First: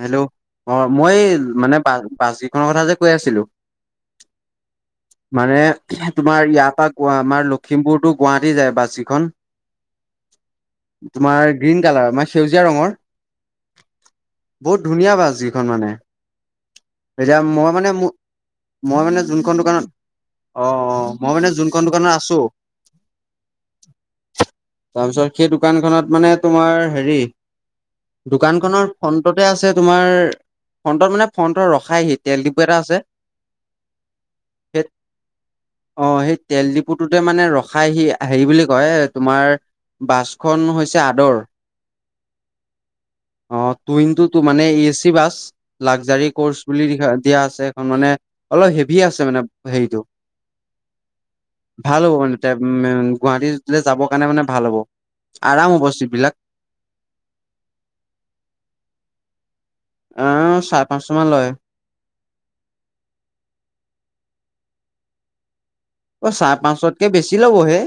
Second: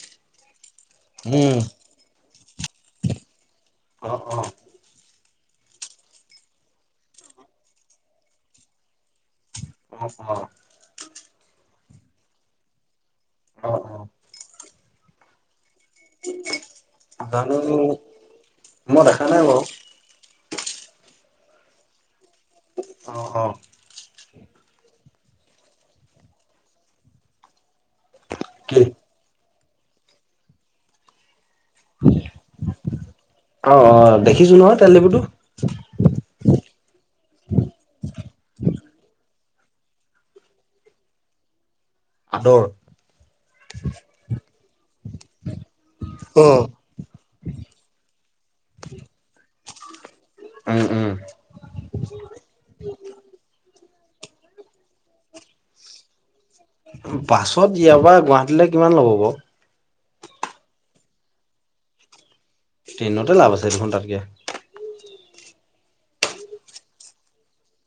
Hello, অ, মই এই উম মানে বা বাছ যিখনৰ কথা যে কৈ আছিলোঁ অ অ [inaudible] মানে [unintelligible] তোমাৰ ইয়াৰ পা কুৱা আমাৰ লখিমপুৰতো গুৱাহাটী যায় বাছ যিখন। [unintelligible] তোমাৰ গ্ৰীণ কালাৰ মানে সেউজীয়া ৰঙৰ অ', অ', বহুত ধুনীয়া বাছ যিখন মানে। অ এতিয়া জানো মই মানে মু মই মানে দেখা নাই যোনখন বাৰু দোকানত অ', অ', মই মানে যোনখন দোকানত আছো অ', অ', তাৰপিছত সেই দোকান খনত মানে তোমাৰ হেৰি কি দোকানখনৰ ফ্ৰনটতে আছে তোমাৰ ফ্ৰন্টত মানে ফ্ৰন্টৰ ৰখ খাইহি তেল ডিপু এটা আছে অ অ দেখিছো নহয় তেল ডিপুটো অ, সেই তেল ডিপুটোতে মানে ৰসাই সি হেৰি বুলি কয় এ তোমাৰ বাছখন হৈছে আদৰ আদৰ। টু ইন টু মানে A C bus. Luxury course উম বুলি লিখা দিয়া আছে সেইখন মানে অলপ হেভি আছে মানে হেইটো। উম-উম ভাল হ'ব মানে [unintelligible] গুৱাহাটীলে যাব কাৰণে মানে ভাল হ'ব আৰাম হব চিটবিলাক। উম, বাছত ইয়াৰ পা গুৱাহাটীলৈ কিমান ল'ব ব? আ, চাৰে পাঁচশ মান লয়। ট্ৰেইনতে লাভ আছে দেখোন তাতকে। অ, চায়ে পাঁচশতকে বেছি ল'বহে।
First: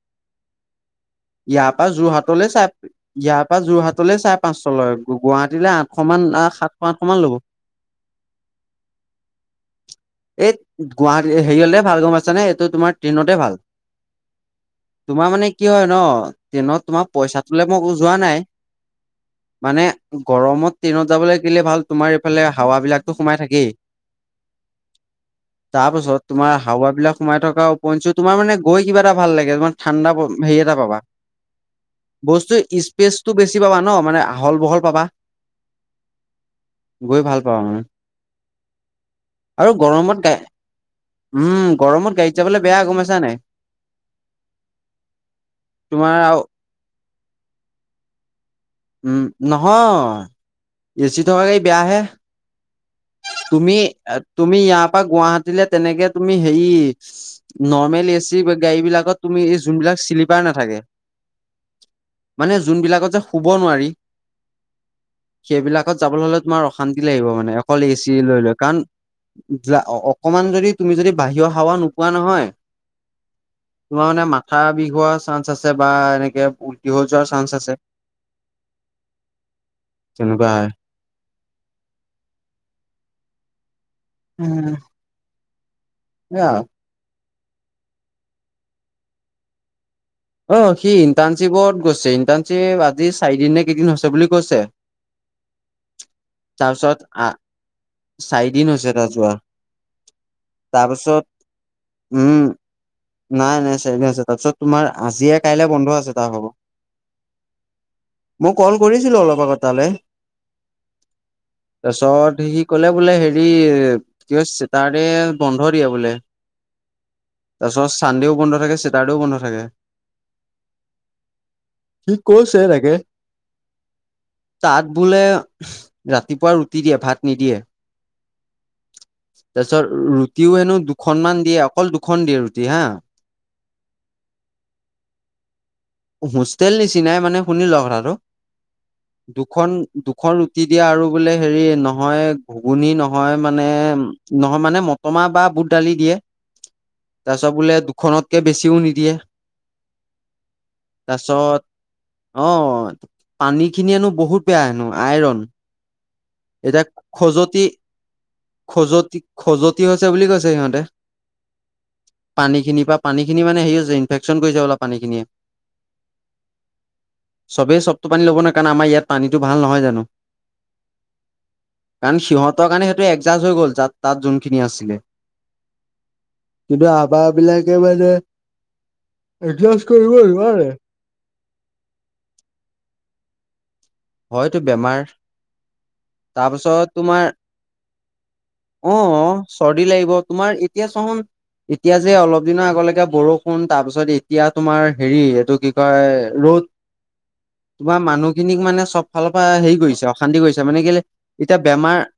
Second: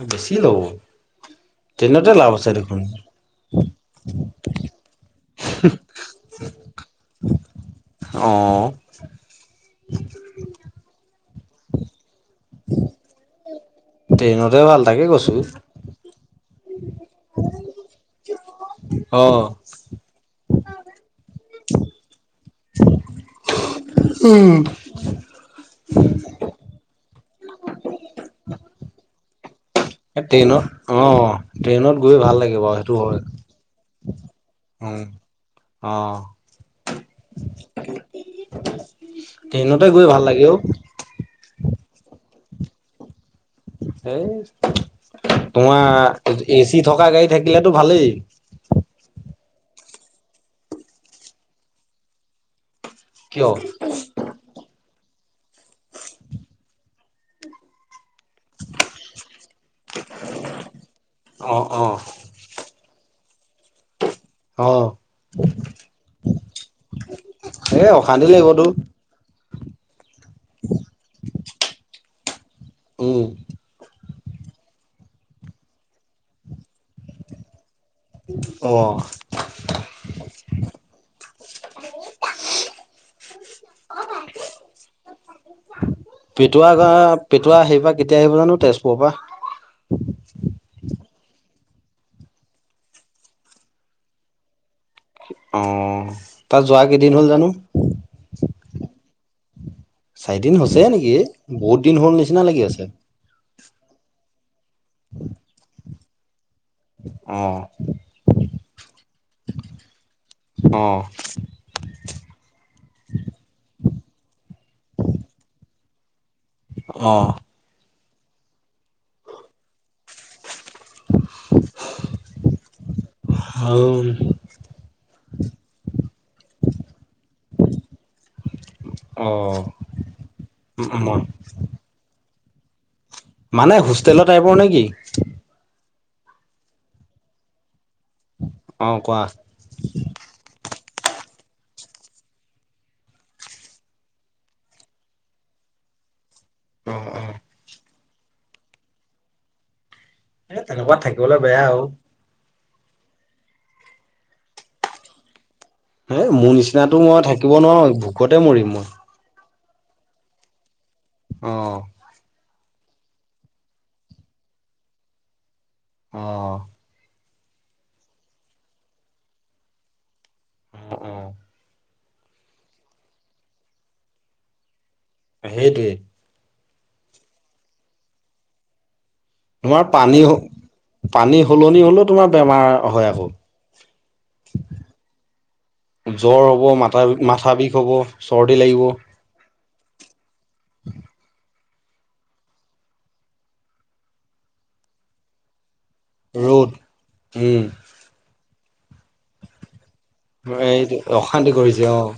উম, বেছি ল' ব। ইয়াৰ পা যোৰহাটলে চাই ইয়াৰ পা যোৰহাটলে চাই পাঁচশ লয় গুৱাহাটীলে আঠ সমান আহ সাতশ, আঠশ মান ল'ব। অ', এইত গুৱাহাটী হেৰি হলে ভাল গম পাইছ নে তোমাৰ ট্ৰেইনতে ভাল ট্ৰেইনতে ভাল তাকে তোমাৰ কৈছো মানে কি হয় ন ট্ৰেইনত তোমাৰ পইচাটোলে মই যোৱা নাই অ মানে গৰমত ট্ৰেইনত যাবলৈ কেলে ভাল তোমাৰ এইফালে হাৱা বিলাকটো সোমাই থাকেই উম তাৰ পাছত তোমাৰ হাৱা বিলাক সোমাই থকা উপএঞ্চি তোমাৰ মানে গৈ কিবা এটা ভাল লাগে ন ঠাণ্ডা প হেৰি ট্ৰেইনত এটা পাবা অ ট্ৰেইনত গৈ ভাল লাগে বস্তু বাৰু সেইটো স্পেচ হয় টো বেছি পাবা ন মানে আহল বহল উম পাবা অ গৈ ভাল পাবা মানে [inaudible] আৰু গৈ গৰমত ভাল গা লাগে অ উম গৰমত গাড়ীত যাবলৈ বেয়া গম পাইছা নাই এ তোমাৰ এচি থকা গাড়ী থাকিলেতো ভালেই উম নহয় এ চি থকা গাড়ী বেয়াহে কিয় তুমি তুমি ইয়াৰ পৰা গুৱাহাটীলে তেনেকে তুমি হেৰি নৰ্মেলি গাড়ী বিলাকত তুমি এই যোনবিলাক শ্লিপাৰ নাথাকে অ অ মানে যোনবিলাকত যে শুব নোৱাৰি অ সেইবিলাকত যাবলৈ হ'লে তোমাৰ অশান্তি লাগিব মানে অকল এ চি অশান্তি লৈ লৈ লাগিবতো কাৰণ অকমান যদি তুমি যদি বাহিৰৰ হাৱা নোপোৱা নহয় অ তোমাৰ মানে মাথা বিষ হোৱা চান্স আছে বা এনেকে উলটি হৈ যোৱাৰ চান্স আছে অ তেনেকুৱা হয় অ বাই উম পটোৱা গ পটোৱা হেৰিপৰা কেতিয়া আহিব জানো তেজপুৰৰ পৰা অ সি ইণ্টাৰ্ণশ্বিপত গৈছে ইণ্টাৰ্ণশ্বিপ আজি চাৰিদিন নে কেইদিন হৈছে বুলি কৈছে। অ তাৰ যোৱা তাৰপিছত কেইদিন হ'ল আহ জানো? চাৰিদিন হৈছে তাৰ যোৱা। চাৰিদিন হৈছে নেকি? তাৰপিছত বহুত দিন হল উম, নিচিনা লাগি আছে। নাই নাই চাৰিদিন আছে তাৰ পিছত তোমাৰ আজিয়ে কাইলে বন্ধ আছে তাৰ হব আহ মই কল কৰিছিলো অলপ আগত‌ তালৈ আহ তাৰপিছত সি কলে বোলে হেৰি কি চেটাৰ দে বন্ধ দিয়ে বোলে অ তাৰপিছত চানডেও বন্ধ থাকে চাটাৰডেও বন্ধ থাকে। সি কৈছে তাকে [unintelligible] তাত বোলে ৰাতিপুৱা ৰুটি দিয়ে ভাত নিদিয়ে। অ তাৰ পিছত ৰুটিও হেনো মই দুখনমান দিয়ে অকল দুখন দিয়ে ৰুটি হা। মানে হোষ্টেলৰ টাইপৰ নে কি? হোষ্টেল নিচিনাই মানে শুনি ল কথাটো, অ কোৱা দুখন দু দুখন ৰুটি দিয়ে আৰু বোলে হেৰি নহয় ঘুগুনি নহয় মানে নহয় মানে মতৰ মাহ বা বুট দালি দিয়ে, অ অ তাৰপিছত বোলে দুখনতকে বেছিও নিদিয়ে। এ তেনেকুৱা থাকিবলে তাৰপিছত বেয়া ঔ। অ পানী খিনি হেনো বহুত বেয়া হেনো আইৰণ। হ মোৰ এতিয়া নিচিনাতো মই থাকিব নোৱাৰো ভোকতে মৰিম মই। খজুৱতি হৈছে বুলি কৈছে সিহঁতে। অ। পানী খিনি পা পানী খিনি মানে সেই হৈছে ইনফেকচন কৰিছে অলপ পানীখিয়ে। অ', চবেই চবটো পানী ল'ব নোৱাৰে কাৰণ আমাৰ ইয়াত পানীটো ভাল নহয় জানো। অ', অ', কাৰণ সিহঁতৰ কাৰণে সেইটো এডজাষ্ট হৈ গ'ল তাত-তাত যোনখিনি আছিলে। সেইটোৱেই। কিন্তু আভাৰ বিলাকে মানে এডজাষ্ট তোমাৰ কৰিব নোৱাৰে পানী-পানী সলনি হলেও তোমাৰ বেমাৰ হয় আকৌ। হয়তো বেমাৰ। জ্বৰ হব তাৰপাছত তোমাৰ মাথা-মাথা বিষ হব চৰ্দি লাগিব। অ', চৰ্দি লাগিব তোমাৰ এতিয়া চুন এতিয়া যে অলপ দিনৰ আগলেকে বৰষুণ, তাৰ পিছত এতিয়া তোমাৰ হেৰি এইটো কি কয় ৰ'দ উম, তোমাৰ মানুহখিনিক মানে চব ফালৰ পৰা হেৰি কৰিছে অশান্তি কৰিছে, এই মানে কেলে অশান্তি এতিয়া কৰিছে বেমাৰ অ'।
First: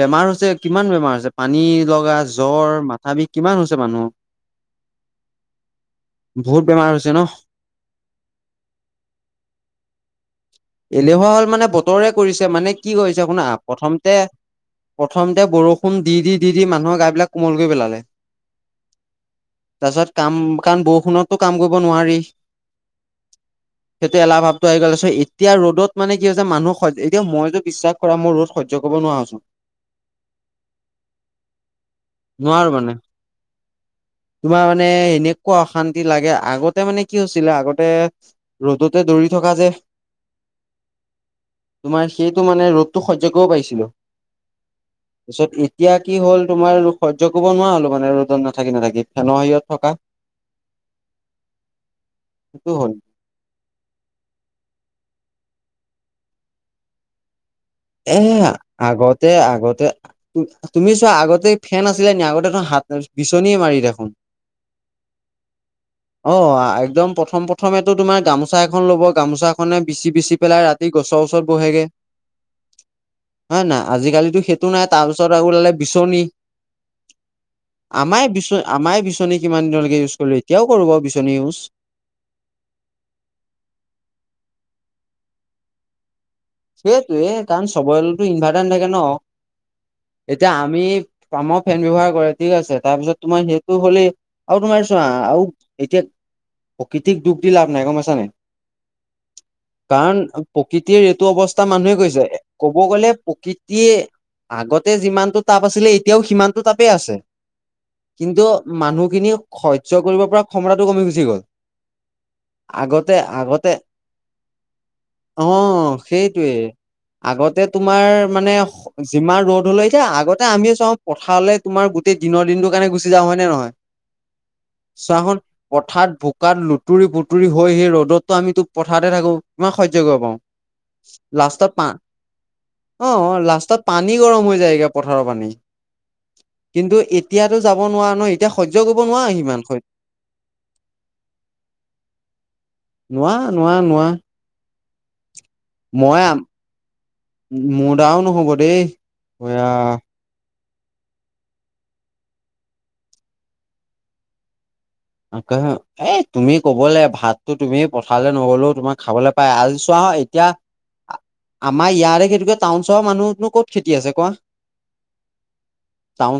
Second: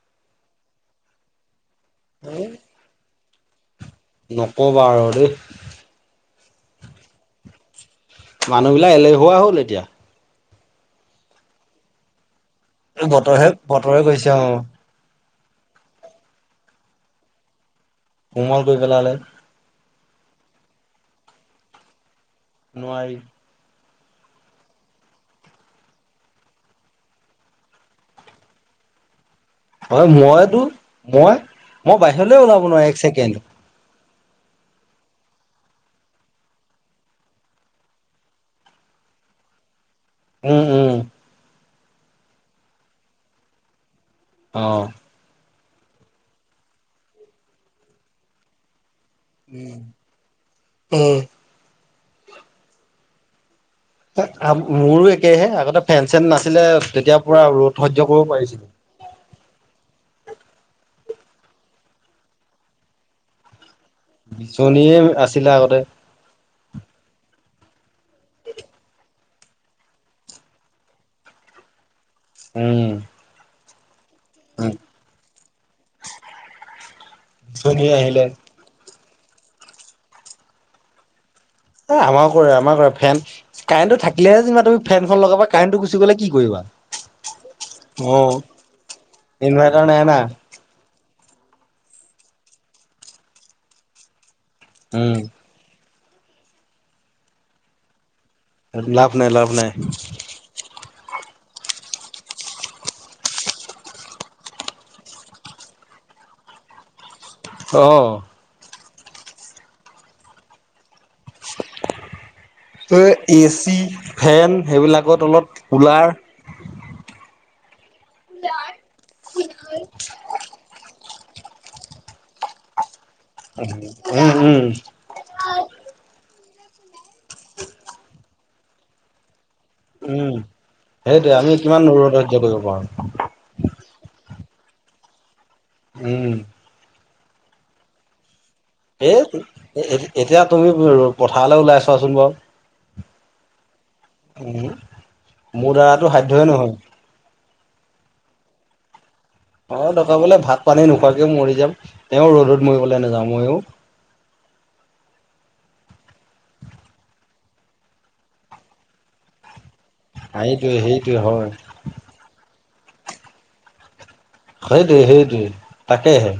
বেমাৰ হৈছে কিমান বেমাৰ হৈছে পানী লগা, এ জ্বৰ, মাথা বিষ, কিমান হৈছে মানুহৰ। নকবা আৰু দেই। বহুত বেমাৰ হৈছে ন। মানুহবিলাক এলেহুৱা হ'ল এতিয়া। এলেহুৱা হ'ল মানে বতৰে কৰিছে, মানে কি কৰিছে শুনা বতৰহে বতৰে প্ৰথমতে কৰিছে অ', প্ৰথমতে বৰষুণ দি-দি-দি-দি মানুহৰ গা বিলাক কোমল কৰি পেলালে। কোমল কৰি পেলালে। তাৰ পিছত কাম কাৰণ বৰষুণতটো কাম কৰিব নোৱাৰি। নোৱাৰি। সেইটো এলাহ ভাৱটো আহ গ'ল, পিছত এতিয়া ৰ'দত মানে কি হৈছে মানুহ হই এতিয়া মই টো বিশ্বাস কৰা মই ৰ'দ সহ্য কৰিব নোৱাৰা হৈছো। হয় মইতো মই-মই বাহিৰলে ওলাব নোৱাৰো এক ছেকেণ্ড। তোমাৰ মানে এনেকুৱা অশান্তি লাগে আগতে মানে কি হৈছিলে আগতে ৰ'দতে দৌৰি থকা যে উম-উম। তোমাৰ সেইটো মানে ৰ'দটো সহ্য কৰিবও পাৰিছিলো। অ', তাৰিছত এতিয়া কি হ'ল তোমাৰ সহ্য কৰিব নোৱাৰ হ'লো মানে ৰ'দত নাথাকি-নাথাকি। ফেনৰ হেৰিয়ত থকা, উম। সেইটো হ'ল। মোৰো একেহে আগতে ফেন-চেন নাছিলে তেতিয়া পুৰা ৰ'দ সহ্য এ কৰিব পাৰিছিলো। আগতে-আগতে তুমি চোৱা আগতে ফেন আছিলে নেকি? আগতে দেন হাত, বিচনীয়ে মাৰি দেখোন। বিছনীয়ে আছিলে আগতে। অ, একদম প্ৰথম প্ৰথমেতো তোমাৰ গামোচা এখন লব গামোচাখনে বিচি-বিচি পেলাই ৰাতি সি গছৰ ওচৰত বহেগে। উম, হয় নে নাই আজিকালিতো সেইটো নাই তাৰপিছত আৰু ওলালে বিচনী। বিচনী আহিলে। আমাই বিচ আমাই বিচনী কিমান দিনলৈকে ইউজ কৰিলো, এতিয়াও কৰো বাৰু বিচনী ইউজ। এ আমাৰো কৰে আমাৰ কৰে ফেন কাৰেণ্টটো থাকিলেহে যেনিবা তুমি ফেনখন লগাবা কাৰেণ্টটো গুচি গ'লে কি কৰিবা? সেইটোৱে কাৰণ চবৰেতো ইনভাৰ্টাৰ নথাকে ন ইনভাৰ্টাৰ নাই না এতিয়া আমি কামৰ ফেন ব্যৱহাৰ কৰে, ঠিক আছে তাৰপিছত তোমাৰ সেইটো হ'লেই আৰু তোমাৰ চোৱা উম আৰু এতিয়া প্ৰকৃতিক দুখ দি লাভ নাই গম পাইছানে? লাভ নাই-লাভ নাই। প্ৰকৃতিৰ এইটো অৱস্থা মানুহে কৰিছে, ক'ব গ'লে প্ৰকৃতিয়ে আগতে যিমানটো তাপ আছিলে এতিয়াও সিমানটো তাপেই আছে। অ', কিন্তু মানুহখিনিৰও সহ্য কৰিব পৰা ক্ষমতাটো কমি গুচি গ'ল। ত‌য় আগতে আগতে এচি ফেন সেইবিলাকত অ অলপ কুলাৰ সেইটোৱে আগতে তোমাৰ মানে অস হ যিমান ৰ'দ হলে এতিয়া আগতে আমিও চাওঁ পথাৰলে তোমাৰ গোটেই দিনৰ দিনটো কাৰণে গুচি যাওঁ হয় নে নহয়? উম উম চোৱাসোন পথাৰত বোকাত লুতুৰি-পুুতুৰি হৈ সেই ৰ'দতটো আমিতো পথাৰতে থাকো। কিমান সহ্য কৰিব উম পাওঁ। সেইটোৱে আমি লাষ্টত কিমান পা ৰ'দ সহ্য কৰিব পাৰো অ অ লাষ্টত পানী গৰম হৈ যায়গে পথাৰৰ পানী। হুম উ উ। কিন্তু এতিয়াতো যাব নোৱাৰা ন? এতিয়া সহ্য কৰিব হে নোৱাৰা হেই সিমান স এ এদি এতিয়া তুমিবোৰ অলপ পথাৰলৈ ওলাইছোৱাচোন বাৰু। নোৱাৰা, নোৱাৰা, নোৱাৰা, উম উ, মোৰ দ্বাৰাটো সাধ্যয়ে নহয়। মো মোৰ দ্বাৰাও নহ'ব দেই। এয়া অ দৰকাৰ পৰিলে ভাত পানী নোখোৱাকেও মৰি যাম তেওঁ ৰ'দত মৰিবলৈ নাযাওঁ মইয়ো। তাকেহে এ তুমি কবলৈ ভাতটো তুমি পথাৰে নগলেও তোমাক খাবলৈ পাই আলচোন চোৱা এতিয়া আ সেইটোৱে সেইটোৱে হয় আমাৰ ইয়াৰে খেইেতুকে টাউন-চহৰ মানুহনো ক'ত খেতি আছে কোৱা। সেইটোৱে সেইটোৱে তাকেহে।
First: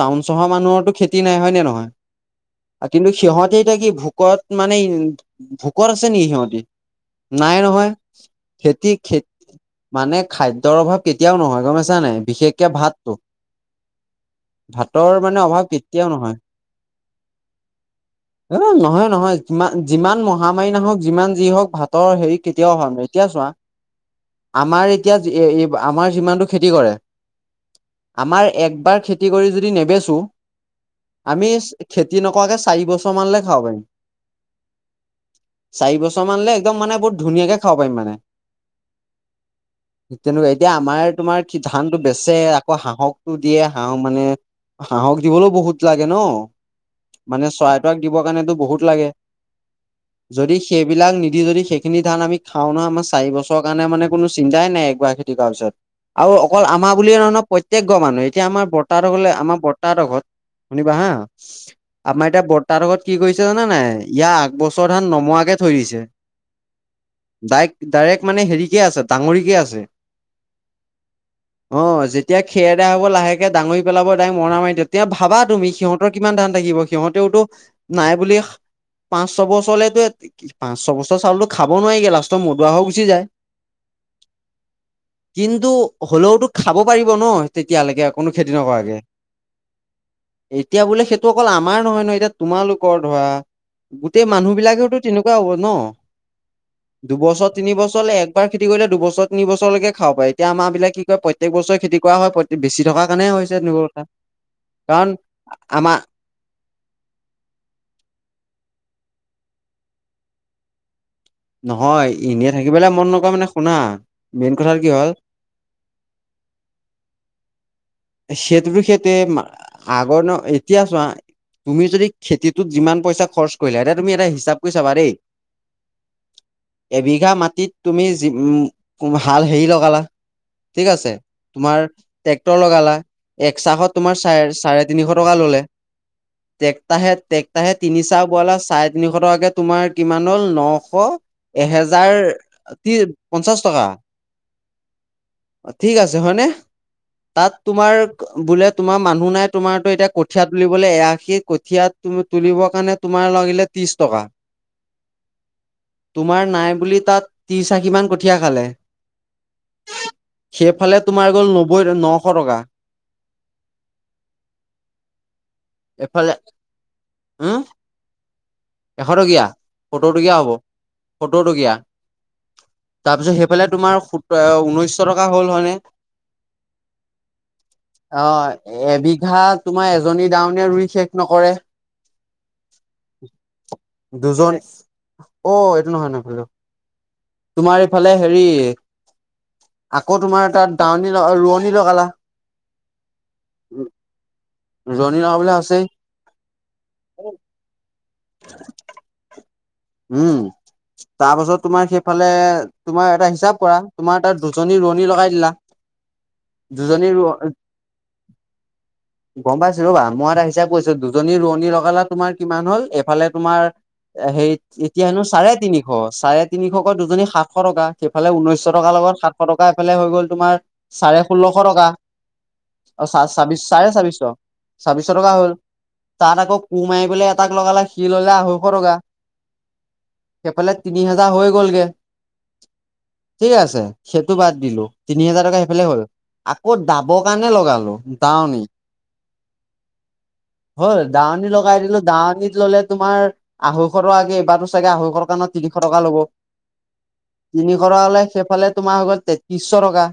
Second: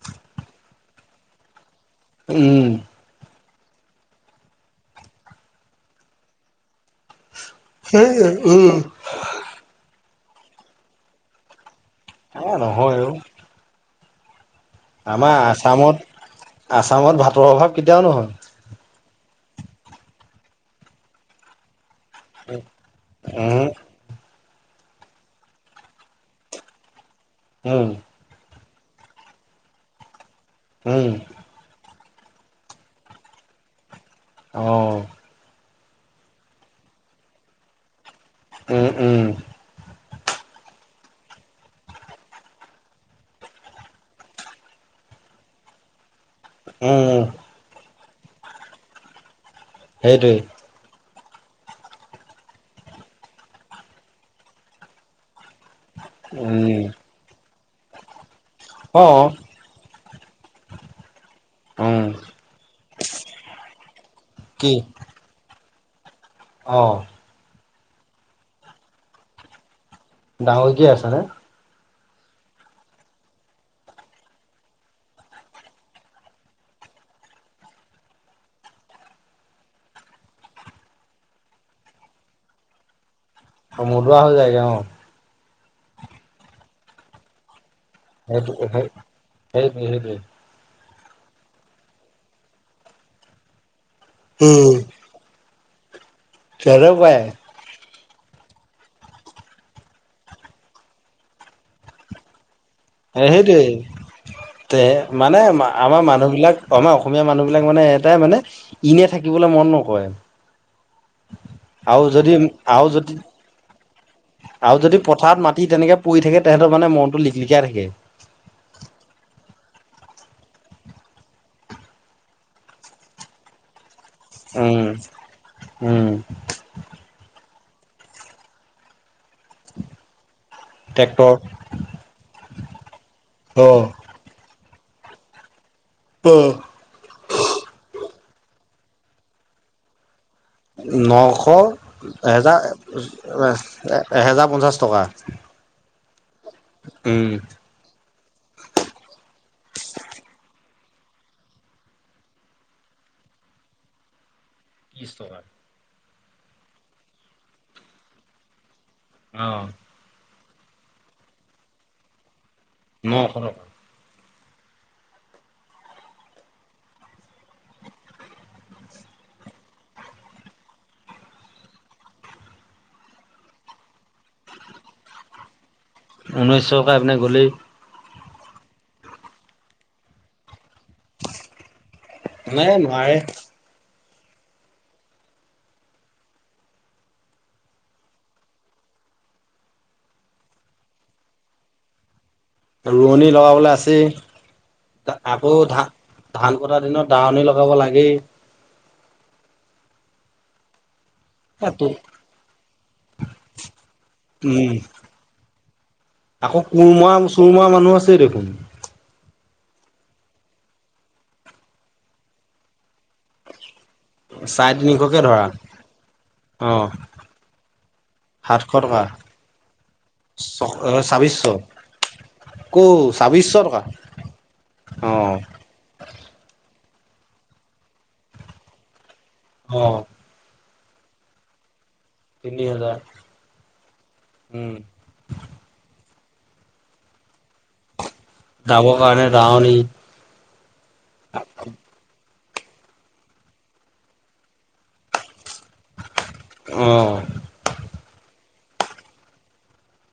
টাউন-চহৰ মানুহৰটো খেতি নাই হয় নে নহয়? উমহ উম উম ত। কিন্তু সিহঁতে এতিয়া কি ভোকত মানে ভোকত আছে নেকি সিহঁতি নাই ৰবা সেইয়ে উম। খেতি, খেত মানে খাদ্যৰ অভাৱ কেতিয়াও নহয় গম পাইছানে এ বিশেষকে নহয় অ ভাতটো। ভাতৰ মানে অভাৱ কেতিয়াও নহয়। আসামত ভাতৰ অভাৱ কেতিয়াও নহয়। এ নহয় নহয় যিমান যিমান মহামাৰী নহওক যিমান যি হওক ভাতৰ হেৰি কেতিয়াও হোৱা নাই। এতিয়া চোৱা উম আমাৰ এতিয়া যি এ এ এবাৰ আমাৰ যিমানতটো খেতি কৰে উম উ উ। আমাৰ একবাৰ খেতি কৰি যদি নেবেচো উম উ উ। আমি ইস খেতি নকৰাকে চাৰি বছৰ মানলৈ খাব পাৰিম। অ অ অ অ। চাৰি বছৰমানলে একদম মানে বহুত ধুনীয়াকে খাব পাৰিম মানে। উম, উম। [unintelligible] এ তেনেকুৱা এতিয়া আমাৰ তোমাৰ কি ধানতটো বেচে আকৌ হাঁহকটো দিয়ে হাঁহ মানে হাঁহক দিবলৈও বহুত লাগে ন। উম উম উত। মানে চৰাইক-টৰাইক দিবৰ কাৰণেতো বহুত লাগে, সেইটোৱে যদি সেইবিলাক নিদি যদি সেইখিনি ধান আমি খাওঁ নহ আমাৰ চাৰি বছৰৰ কাৰণে মানে কোনো চিন্তাই নাই একবাৰ খেতি কৰাৰ পিছত। আৰু অকল উম আমাৰ বুলিয়ে নহয় ন প্ৰত্যেকঘৰ মানুহে। এতিয়া আমাৰ অ বৰ্তাহতৰ ঘৰলে আমাৰ বৰ্তাহতৰ ঘৰত শুনিবা হা। ইস সি উম সা আমাৰ এতিয়া বৰ্তাহতৰ ঘৰত কি কৰিছে জানে নাই ইয়াৰ কি আগবছৰ ধান নমোৱাকে থৈ দিছে। অ অ অ। ডাইৰেক্ট ডাইৰেক্ট মানে হেৰিকে আছে ডাঙৰিকে আছে। ডাঙৰিকে আছে নে? অ যেতিয়া খেৰদৰা হ'ব লাহেকে ডাঙৰি পেলাব দাৰেক মৰণা মাৰি তেতিয়া ভাবা তুমি সিহঁত ভাবা কিমান ধান থাকিব সিহঁতেওতো নাই বুলি সা পাঁচ-ছয় বছৰলেতো এ কি পাঁচ-ছয় বছৰ চাউলটো খাব নোৱাৰিগে লাষ্টৰ মদুৱাহ হৈ গুচি যায়। অ মদুৱা‌ হৈ যাইগে অ অ অ। কিন্তু হলেওতো খাব পাৰিব ন তেতিয়ালৈকে কোনো সেইটো খেতি কথা নকৰাকে। সেইটোৱেই সেইটোৱেই এতিয়া বোলে সেইটো অকল আমাৰ নহয় নহয় এতিয়া তোমালোকৰ ধৰা গোটেই মানুহ উম বিলাকেওতো তেনেকুৱা হ'ব ন তেনেকুৱাই দুবছৰত তিন বছৰলৈ একবাৰ খেতি কৰিলে দুবছৰ তিনি বছৰলৈকে খাব পাৰি, এতিয়া আমাৰ বিলাক কি কৰে প্ৰত্যেক বছৰে খেতি কৰা হয় প্ৰত্যেক, বেছি থকাৰ এ কাৰণে হৈছে সেইটোৱে এনেকুৱা কথা তে কাৰণ মানে আমাৰ মানুহ বিলাক আমাৰ অসমীয়া মানুহ বিলাক মানে এটাই মানে ইনে থাকিবলৈ মন নকৰে। আৰু নহয় যদি এনেই আৰু থাকিবলৈ মন যদি নকৰে মানে শুনা মেইন কথা আৰু কি যদি হ'ল পথাৰত মাটি তেনেকে পৰি থাকে তেহেতৰ মানে মনটো লিকলিকিয়াই থাকে। সেইটো টো সেইটোৱেই আগৰ ন এতিয়া চোৱা, তুমি যদি খেতিটোত যিমান পইচা খৰচ কৰিলা এতিয়া তুমি এটা হিচাপ কৰি উম চাবা দেই উম এবিঘা মাটিত তুমি হাল হেৰি লগালা ঠিক আছে ট্ৰেক্টৰ তোমাৰ ট্ৰেক্টৰ লগালা এক অ চাহত তোমাৰ চাৰে চাৰে তিনিশ টকা ললে অ টেক্টাহে টেক্টাহে তিনি চাহ বোৱালা চাৰে তিনিশ টকাকে তোমাৰ কিমান হ'ল নশ নশ এহেজাৰ এহেজাৰ ত্ৰি পঞ্চাশ টকা এহেজাৰ পঞ্চাছ টকা অ ঠিক আছে হয়নে উম তাত তোমাৰ বোলে তোমাৰ মানুহ নাই তোমাৰতো এতিয়া কঠিয়াত তুলিবলে এয়া সি কঠিয়াত তুলিবৰ কাৰণে তোমাৰ লাগিলে ত্ৰিশ টকা। ত্ৰিশ টকা। তোমাৰ নাই বুলি তাত ত্ৰিছ আশী মান কঠীয়া খালে। অ সেইফালে তোমাৰ গ'ল নব্বৈ নশ টকা নশ টকা। এফালে হ এশ টকীয়া সত্তৰ টকীয়া হ'ব সত্তৰ টকীয়া তাৰপিছত সেইফালে তোমাৰ ঊনৈশ টকা হ'ল হয়নে? ঊনৈশ টকা সেইপিনে গলেই। অ এবিঘা তোমাৰ এজনী ডাৱনীয়ে ৰুই শেষ নকৰে নাই নোৱাৰে দুজন অ এইটো নহয় নহয় তোমাৰ এইফালে হেৰি আকৌ তোমাৰ তাত দাৱনী ৰোৱনী লগালা ৰোৱনী লগাবলৈ আছে ৰোৱনী লগাবলৈ আকৌ আছেই ধান কটাৰ দিনত দাৱনী লগাব লাগেই [unintelligible] উম তাৰ পাছত তো তোমাৰ সেইফালে তোমাৰ এটা হিচাপ কৰা তোমাৰ তাত উম দুজনী ৰোৱনী লগাই দিলা [unintelligible] আকৌ কোৰমৰা দুজনী চুৰমৰা মানুহ আছে দেখোন [unintelligible] গম পাইছোঁ ৰবা মই এটা হিচাপ কৰিছোঁ দুজনী ৰোৱনী লগালা তোমাৰ কিমান হল এইফালে তোমাৰ সেই চাৰে এতিয়া তিনিশকে হেনো ধৰা চাৰে তিনিশ চাৰে অ তিনিশকৈ দুজনী সাতশ টকা সেইফালে ঊনৈশ সাতশ টকাৰ টকা লগত টকা এফালে হৈ গ'ল ছ তোমাৰ চাৰে ছাব্বিছশ ষোল্লশ টকা কৌ অ চ ছাব্বিছশ ছাব্বিশ টকা চাৰে ছাব্বিশ অ ছাব্বিশ টকা হ'ল তাত আকৌ কুৰ মাৰিবলে এটাক লগালে সি ললে আঢ়ৈশ টকা। অ', সেইফালে তিনি হাজাৰ হৈ গলগে, তিনি হাজাৰ ঠিক আছে সেইটো বাদ উম দিলো। তিনি হোজাৰ টকা সেইফালে হ'ল, আকৌ দাবৰ কাৰণে লগালো। দাৱনী দাবৰ কাৰণে দাৱনী হল দাৱনী লগাই দিলো দাৱনিত ললে তোমাৰ আঢ়ৈ শ টকাকে এইবাৰটো চাগে আঢ়ৈশ টকাত তিনিশ টকা ল'ব, অ তিনিশ হলে সেইফালে তোমাৰ হৈ গ'ল তেত্ৰিশশ টকা।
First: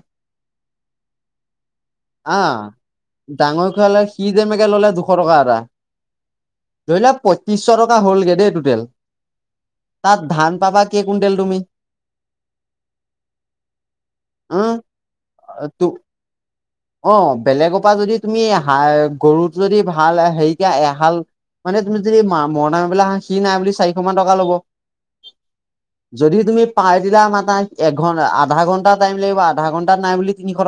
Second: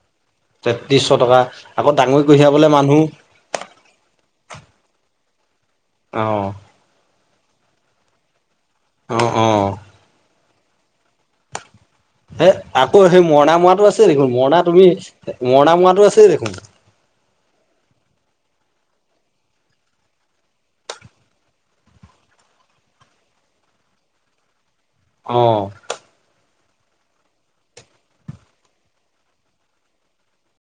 তেত্ৰিশশ টকা আকৌ ডাঙৰি কঢ়িয়াবলে মানুহ ডাঙৰী খোৱালে সি যেনেকে ললে দুশ টকা এটা। অ', ধৰি লোৱা পঁয়তিশ টকা হল গে দেই টুটেল। অ', অ', তাত ধান পাবা কেই কুইণ্টেল তুমি? হে আকৌ সেই মৰণা মৰাটো আছেই দেখোন মৰণা উম তুমি মৰণা তো মৰাটো আছেই দেখোন। অ, বেলেগৰ পৰা যদি তুমি গৰুটো যদি ভাল হেৰি দিয়া এহাল মানে তুমি যদি মৰণা মাৰিবলৈ অনা সি নাই বুলিও চাৰিশ মান টকা ল'ব। অ', যদি তুমি পাৰি দিলা মানে ঘন্টাৰ আধা ঘন্টা টাইম লাগিব, আধা ঘন্টা নাই বুলি তিনিশ